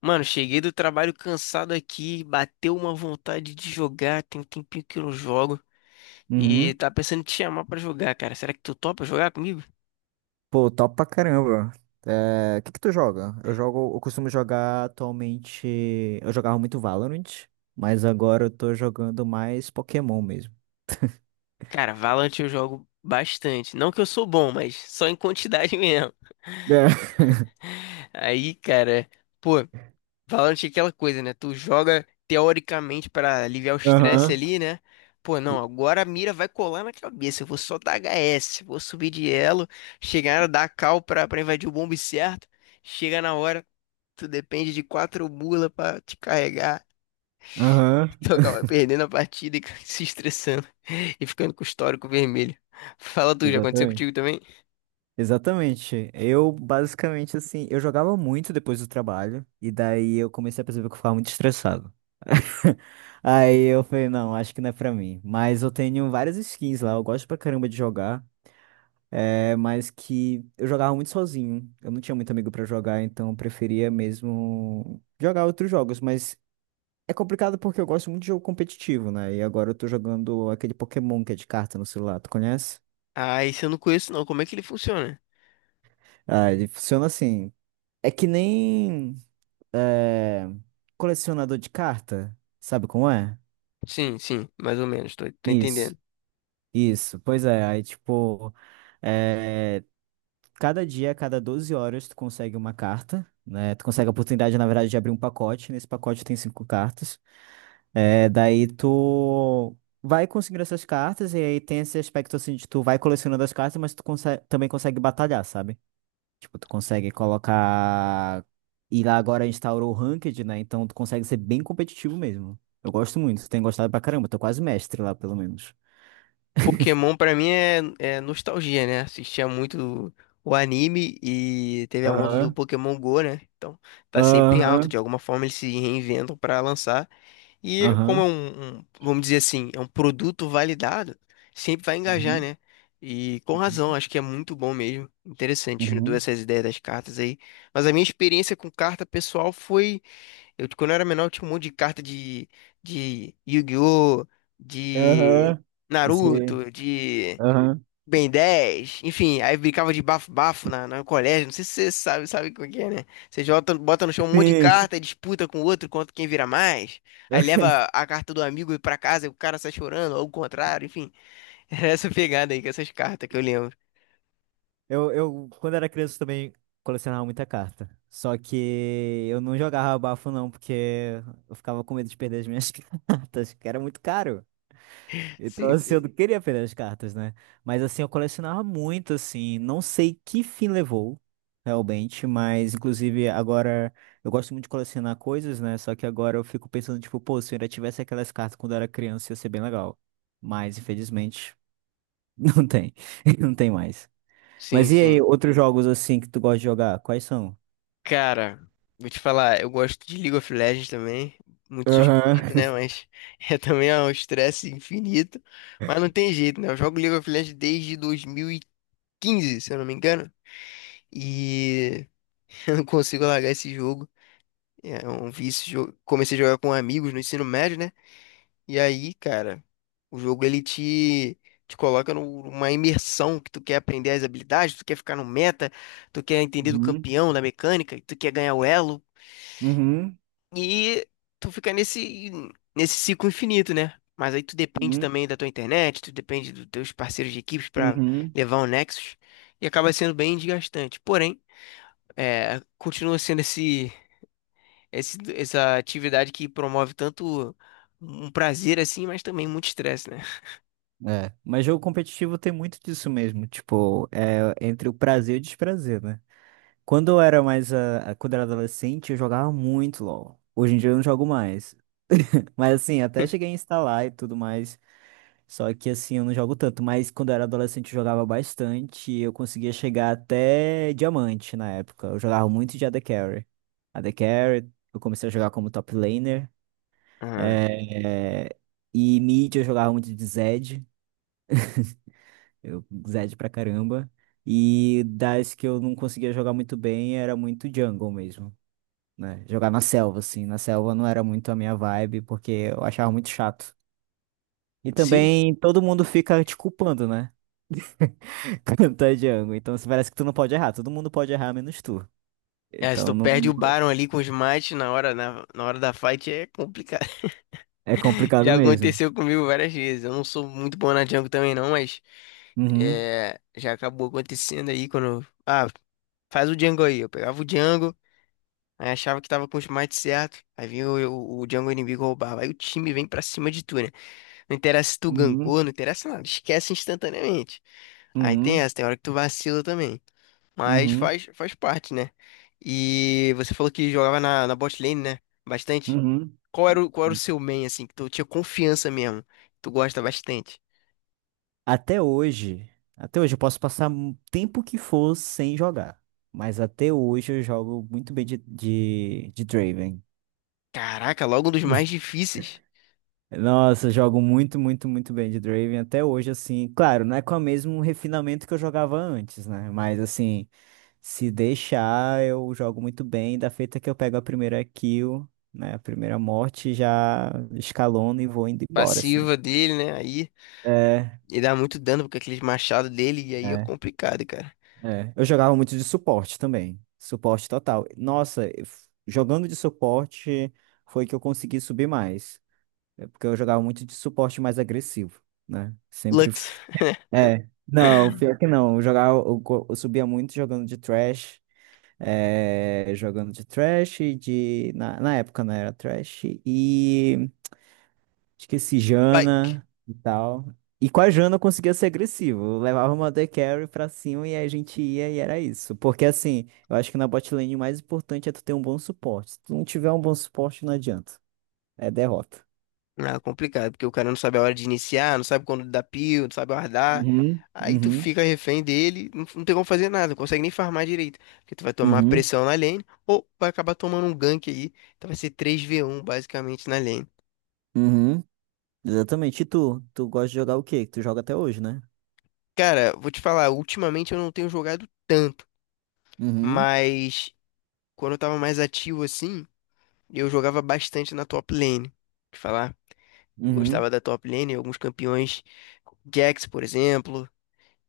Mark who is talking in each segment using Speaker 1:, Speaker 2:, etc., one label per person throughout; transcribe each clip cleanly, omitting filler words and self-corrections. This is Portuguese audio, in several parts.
Speaker 1: Mano, cheguei do trabalho cansado aqui, bateu uma vontade de jogar, tem um tempinho que eu não jogo e
Speaker 2: Uhum.
Speaker 1: tá pensando em te chamar pra jogar, cara. Será que tu topa jogar comigo?
Speaker 2: Pô, top pra caramba. É, o que que tu joga? Eu jogo, eu costumo jogar atualmente. Eu jogava muito Valorant, mas agora eu tô jogando mais Pokémon mesmo.
Speaker 1: Cara, Valorant eu jogo bastante. Não que eu sou bom, mas só em quantidade mesmo.
Speaker 2: É.
Speaker 1: Aí, cara, pô, Valorant é aquela coisa, né? Tu joga teoricamente pra aliviar o estresse
Speaker 2: Aham.
Speaker 1: ali, né? Pô,
Speaker 2: E-
Speaker 1: não, agora a mira vai colar na cabeça. Eu vou só dar HS, vou subir de elo, chegar, dar a cal pra invadir o bombe certo. Chega na hora. Tu depende de quatro mula pra te carregar.
Speaker 2: Aham.
Speaker 1: E tu acaba perdendo a partida e se estressando e ficando com o histórico vermelho. Fala tu, já aconteceu
Speaker 2: Exatamente.
Speaker 1: contigo também?
Speaker 2: Exatamente. Eu basicamente assim, eu jogava muito depois do trabalho, e daí eu comecei a perceber que eu ficava muito estressado. Aí eu falei, não, acho que não é pra mim. Mas eu tenho várias skins lá, eu gosto pra caramba de jogar. É mais que eu jogava muito sozinho. Eu não tinha muito amigo pra jogar, então eu preferia mesmo jogar outros jogos, mas é complicado porque eu gosto muito de jogo competitivo, né? E agora eu tô jogando aquele Pokémon que é de carta no celular, tu conhece?
Speaker 1: Ah, esse eu não conheço não. Como é que ele funciona?
Speaker 2: Ah, ele funciona assim. É que nem é, colecionador de carta, sabe como é?
Speaker 1: Sim, sim, mais ou menos, tô
Speaker 2: Isso,
Speaker 1: entendendo.
Speaker 2: isso. Pois é, aí tipo, eh, cada dia, a cada 12 horas, tu consegue uma carta, né? Tu consegue a oportunidade, na verdade, de abrir um pacote. Nesse pacote tem 5 cartas. É, daí tu vai conseguindo essas cartas, e aí tem esse aspecto assim de tu vai colecionando as cartas, mas tu também consegue batalhar, sabe? Tipo, tu consegue colocar. E lá agora instaurou o Ranked, né? Então tu consegue ser bem competitivo mesmo. Eu gosto muito, tenho gostado pra caramba, tô quase mestre lá, pelo menos.
Speaker 1: Pokémon pra mim é nostalgia, né? Assistia muito o anime e teve a onda do
Speaker 2: Aham,
Speaker 1: Pokémon Go, né? Então tá sempre alto. De
Speaker 2: aham,
Speaker 1: alguma forma eles se reinventam pra lançar. E como é
Speaker 2: aham.
Speaker 1: vamos dizer assim, é um produto validado, sempre vai engajar,
Speaker 2: Uhum,
Speaker 1: né? E com razão,
Speaker 2: uhum,
Speaker 1: acho que é muito bom mesmo. Interessante, juntou
Speaker 2: uhum.
Speaker 1: essas ideias das cartas aí. Mas a minha experiência com carta pessoal foi. Eu, quando eu era menor, eu tinha um monte de carta de Yu-Gi-Oh!, de
Speaker 2: Aham, sim.
Speaker 1: Naruto, de.
Speaker 2: Aham.
Speaker 1: Ben 10 enfim, aí brincava de bafo-bafo na, no colégio, não sei se você sabe, sabe como é que é, né? Você jota, bota no chão um monte de
Speaker 2: Sim.
Speaker 1: carta, disputa com o outro quanto quem vira mais, aí leva a carta do amigo pra casa e o cara sai chorando, ou o contrário, enfim. Era essa pegada aí com essas cartas que eu lembro.
Speaker 2: Quando era criança, também colecionava muita carta. Só que eu não jogava bafo, não, porque eu ficava com medo de perder as minhas cartas, que era muito caro. Então,
Speaker 1: Sim,
Speaker 2: assim, eu não
Speaker 1: sim.
Speaker 2: queria perder as cartas, né? Mas, assim, eu colecionava muito, assim. Não sei que fim levou, realmente, mas, inclusive, agora eu gosto muito de colecionar coisas, né? Só que agora eu fico pensando, tipo, pô, se eu ainda tivesse aquelas cartas quando eu era criança, ia ser bem legal. Mas, infelizmente. Não tem. Não tem mais.
Speaker 1: Sim,
Speaker 2: Mas e aí,
Speaker 1: sim.
Speaker 2: outros jogos assim que tu gosta de jogar? Quais são?
Speaker 1: Cara, vou te falar, eu gosto de League of Legends também. Muito suspeito,
Speaker 2: Aham.
Speaker 1: né? Mas é também é um estresse infinito. Mas não tem jeito, né? Eu jogo League of Legends desde 2015, se eu não me engano. E eu não consigo largar esse jogo. É um vício. Comecei a jogar com amigos no ensino médio, né? E aí, cara, o jogo ele te coloca numa imersão que tu quer aprender as habilidades, tu quer ficar no meta, tu quer entender do
Speaker 2: Uhum.
Speaker 1: campeão, da mecânica, tu quer ganhar o elo.
Speaker 2: Uhum.
Speaker 1: E tu fica nesse ciclo infinito, né? Mas aí tu depende
Speaker 2: Uhum.
Speaker 1: também da tua internet, tu depende dos teus parceiros de equipes pra
Speaker 2: Uhum.
Speaker 1: levar o Nexus. E acaba sendo bem desgastante. Porém, é, continua sendo esse. Essa atividade que promove tanto um prazer assim, mas também muito estresse, né?
Speaker 2: É. Mas jogo competitivo tem muito disso mesmo. Tipo, é entre o prazer e o desprazer, né? Quando eu era mais. Quando eu era adolescente, eu jogava muito LOL. Hoje em dia eu não jogo mais. Mas assim, até cheguei a instalar e tudo mais. Só que assim, eu não jogo tanto, mas quando eu era adolescente eu jogava bastante e eu conseguia chegar até diamante na época. Eu jogava muito de AD Carry. AD Carry, eu comecei a jogar como top laner.
Speaker 1: Aham.
Speaker 2: é, E mid eu jogava muito de Zed. Eu Zed pra caramba. E das que eu não conseguia jogar muito bem era muito jungle mesmo, né? Jogar na selva, assim. Na selva não era muito a minha vibe, porque eu achava muito chato. E
Speaker 1: Sim.
Speaker 2: também todo mundo fica te culpando, né? Cantar Django. Então se parece que tu não pode errar. Todo mundo pode errar, menos tu.
Speaker 1: É, se tu
Speaker 2: Então não
Speaker 1: perde o Baron ali com os mates na hora, na hora da fight é complicado.
Speaker 2: é complicado
Speaker 1: Já
Speaker 2: mesmo.
Speaker 1: aconteceu comigo várias vezes. Eu não sou muito bom na jungle também não, mas
Speaker 2: Uhum,
Speaker 1: é, já acabou acontecendo aí quando. Ah, faz o jungle aí. Eu pegava o jungle, aí achava que tava com os mates certo, aí vinha o jungle inimigo roubava. Aí o time vem pra cima de tu, né? Não interessa se tu
Speaker 2: uhum,
Speaker 1: gankou, não interessa nada. Esquece instantaneamente. Aí tem
Speaker 2: uhum,
Speaker 1: essa, tem hora que tu vacila também. Mas
Speaker 2: uhum,
Speaker 1: faz parte, né? E você falou que jogava na bot lane, né? Bastante.
Speaker 2: uhum.
Speaker 1: Qual era o seu main, assim, que tu tinha confiança mesmo? Tu gosta bastante.
Speaker 2: Até hoje, até hoje eu posso passar o tempo que for sem jogar. Mas até hoje eu jogo muito bem de Draven.
Speaker 1: Caraca, logo um dos mais difíceis.
Speaker 2: Nossa, eu jogo muito, muito, muito bem de Draven até hoje, assim. Claro, não é com o mesmo refinamento que eu jogava antes, né? Mas assim. Se deixar, eu jogo muito bem. Da feita que eu pego a primeira kill, né? A primeira morte, já escalono e vou indo embora, assim.
Speaker 1: Passiva dele, né? Aí
Speaker 2: É,
Speaker 1: ele dá muito dano com aqueles machados dele e aí é
Speaker 2: é,
Speaker 1: complicado, cara.
Speaker 2: É. Eu jogava muito de suporte também. Suporte total. Nossa, eu jogando de suporte foi que eu consegui subir mais. É. Porque eu jogava muito de suporte mais agressivo, né? Sempre.
Speaker 1: Lux.
Speaker 2: É. Não, pior que não. Eu jogava, eu, go- Eu subia muito jogando de trash. Jogando de Thresh, de... Na época não era Thresh, e esqueci
Speaker 1: Pike.
Speaker 2: Jana e tal. E com a Jana eu conseguia ser agressivo, eu levava uma AD Carry pra cima e a gente ia e era isso. Porque assim, eu acho que na bot lane o mais importante é tu ter um bom suporte. Se tu não tiver um bom suporte, não adianta, é derrota.
Speaker 1: Ah, complicado, porque o cara não sabe a hora de iniciar, não sabe quando dar pio, não sabe guardar.
Speaker 2: Uhum,
Speaker 1: Aí tu
Speaker 2: uhum,
Speaker 1: fica refém dele, não, não tem como fazer nada, não consegue nem farmar direito. Porque tu vai tomar
Speaker 2: uhum,
Speaker 1: pressão na lane, ou vai acabar tomando um gank aí. Então vai ser três v um basicamente na lane.
Speaker 2: uhum. Exatamente. E tu? Tu gosta de jogar o quê? Que tu joga até hoje, né?
Speaker 1: Cara, vou te falar, ultimamente eu não tenho jogado tanto,
Speaker 2: Uhum,
Speaker 1: mas quando eu tava mais ativo assim, eu jogava bastante na top lane. Te falar,
Speaker 2: uhum,
Speaker 1: gostava da top lane, alguns campeões, Jax, por exemplo,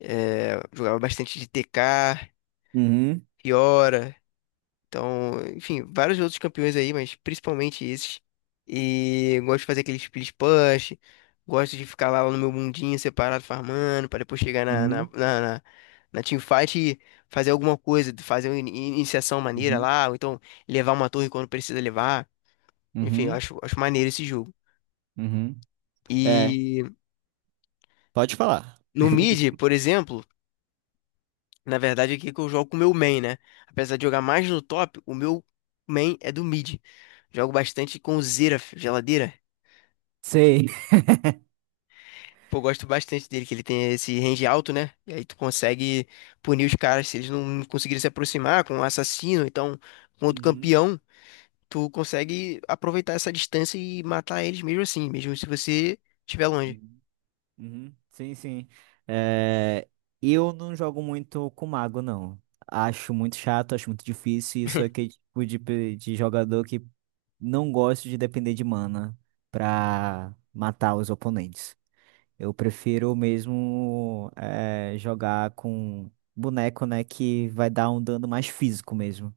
Speaker 1: jogava bastante de TK.
Speaker 2: uhum,
Speaker 1: Fiora, então, enfim, vários outros campeões aí, mas principalmente esses. E eu gosto de fazer aqueles split push, gosto de ficar lá no meu mundinho separado farmando, para depois chegar na, na,
Speaker 2: uhum.
Speaker 1: na, na, na teamfight e fazer alguma coisa, fazer uma iniciação maneira
Speaker 2: Uhum,
Speaker 1: lá, ou então levar uma torre quando precisa levar. Enfim, eu
Speaker 2: uhum.
Speaker 1: acho maneiro esse jogo.
Speaker 2: Uhum. É,
Speaker 1: E
Speaker 2: pode falar.
Speaker 1: no mid, por exemplo. Na verdade, aqui que eu jogo com o meu main, né? Apesar de jogar mais no top, o meu main é do mid. Jogo bastante com o Xerath, geladeira.
Speaker 2: Sei.
Speaker 1: Pô, gosto bastante dele, que ele tem esse range alto, né? E aí tu consegue punir os caras se eles não conseguirem se aproximar com um assassino, então com outro
Speaker 2: Uhum,
Speaker 1: campeão, tu consegue aproveitar essa distância e matar eles mesmo assim, mesmo se você estiver longe.
Speaker 2: uhum, uhum. Sim, sim. É, eu não jogo muito com mago, não. Acho muito chato, acho muito difícil. E sou aquele tipo de jogador que não gosto de depender de mana pra matar os oponentes. Eu prefiro mesmo é, jogar com boneco, né, que vai dar um dano mais físico mesmo.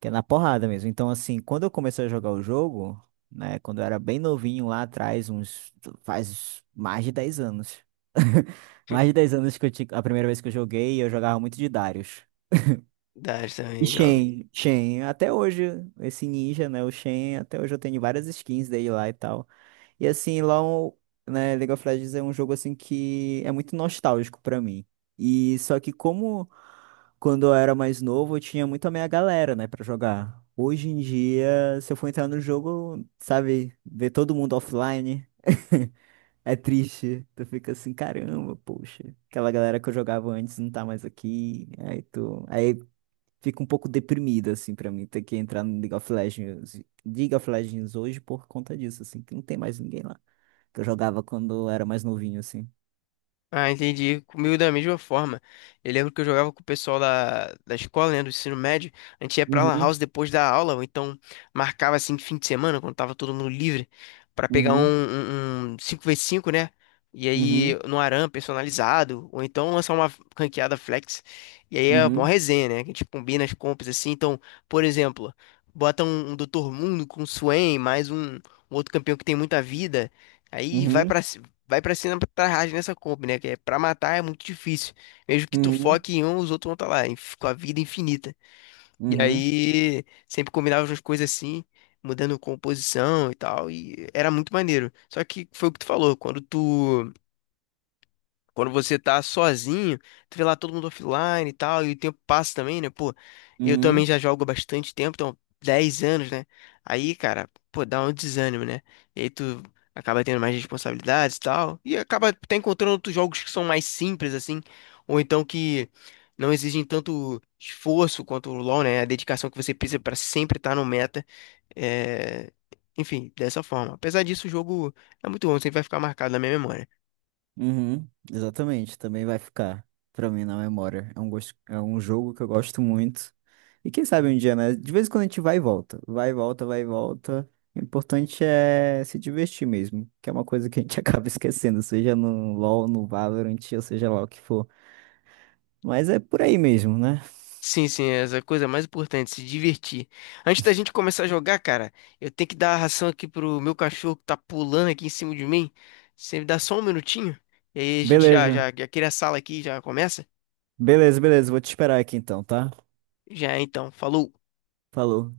Speaker 2: Que é na porrada mesmo. Então, assim, quando eu comecei a jogar o jogo, né, quando eu era bem novinho lá atrás, uns, faz mais de 10 anos. Mais de 10 anos que a primeira vez que eu joguei, eu jogava muito de Darius.
Speaker 1: Dá,
Speaker 2: E
Speaker 1: também.
Speaker 2: Shen, até hoje, esse ninja, né, o Shen, até hoje eu tenho várias skins dele lá e tal. E assim, lá, né, League of Legends é um jogo assim que é muito nostálgico pra mim. E só que como quando eu era mais novo, eu tinha muito a minha galera, né, pra jogar. Hoje em dia, se eu for entrar no jogo, sabe, ver todo mundo offline, é triste. Tu fica assim, caramba, poxa, aquela galera que eu jogava antes não tá mais aqui. Aí tu, aí fica um pouco deprimido assim pra mim ter que entrar no League of Legends hoje por conta disso, assim, que não tem mais ninguém lá que eu jogava quando eu era mais novinho assim.
Speaker 1: Ah, entendi. Comigo da mesma forma. Eu lembro que eu jogava com o pessoal da escola, né, do ensino médio. A gente ia pra Lan House
Speaker 2: Uhum,
Speaker 1: depois da aula, ou então marcava assim de fim de semana, quando tava todo mundo livre, pra pegar um,
Speaker 2: uhum,
Speaker 1: um, um cinco, v 5 né? E aí
Speaker 2: uhum,
Speaker 1: no ARAM personalizado, ou então lançar uma ranqueada flex. E aí é uma
Speaker 2: uhum,
Speaker 1: resenha, né? Que a gente combina as compras assim. Então, por exemplo, bota um Dr. Mundo com o Swain, mais um outro campeão que tem muita vida. Aí vai pra
Speaker 2: uhum,
Speaker 1: vai pra cima pra rage nessa comp, né? Que é pra matar é muito difícil. Mesmo que tu
Speaker 2: uhum, uhum,
Speaker 1: foque em um, os outros vão estar lá, com a vida infinita. E
Speaker 2: uhum.
Speaker 1: aí, sempre combinava umas coisas assim, mudando composição e tal, e era muito maneiro. Só que foi o que tu falou, quando você tá sozinho, tu vê lá todo mundo offline e tal, e o tempo passa também, né? Pô, eu também
Speaker 2: Uhum,
Speaker 1: já jogo há bastante tempo, então 10 anos, né? Aí, cara, pô, dá um desânimo, né? E aí tu acaba tendo mais responsabilidades e tal, e acaba até encontrando outros jogos que são mais simples, assim, ou então que não exigem tanto esforço quanto o LoL, né? A dedicação que você precisa pra sempre estar no meta. É... Enfim, dessa forma. Apesar disso, o jogo é muito bom, sempre vai ficar marcado na minha memória.
Speaker 2: uhum, exatamente, também vai ficar pra mim na memória. É um gosto, é um jogo que eu gosto muito. E quem sabe um dia, né? De vez em quando a gente vai e volta, vai e volta, vai e volta. O importante é se divertir mesmo, que é uma coisa que a gente acaba esquecendo, seja no LoL, no Valorant, ou seja lá o que for. Mas é por aí mesmo, né?
Speaker 1: Sim, sim, essa é a coisa mais importante, se divertir. Antes da gente começar a jogar, cara, eu tenho que dar a ração aqui pro meu cachorro que tá pulando aqui em cima de mim. Você me dá só um minutinho? E aí a gente já,
Speaker 2: Beleza,
Speaker 1: já, já cria a sala aqui, e já começa?
Speaker 2: beleza, beleza. Vou te esperar aqui então, tá?
Speaker 1: Já, então, falou.
Speaker 2: Falou.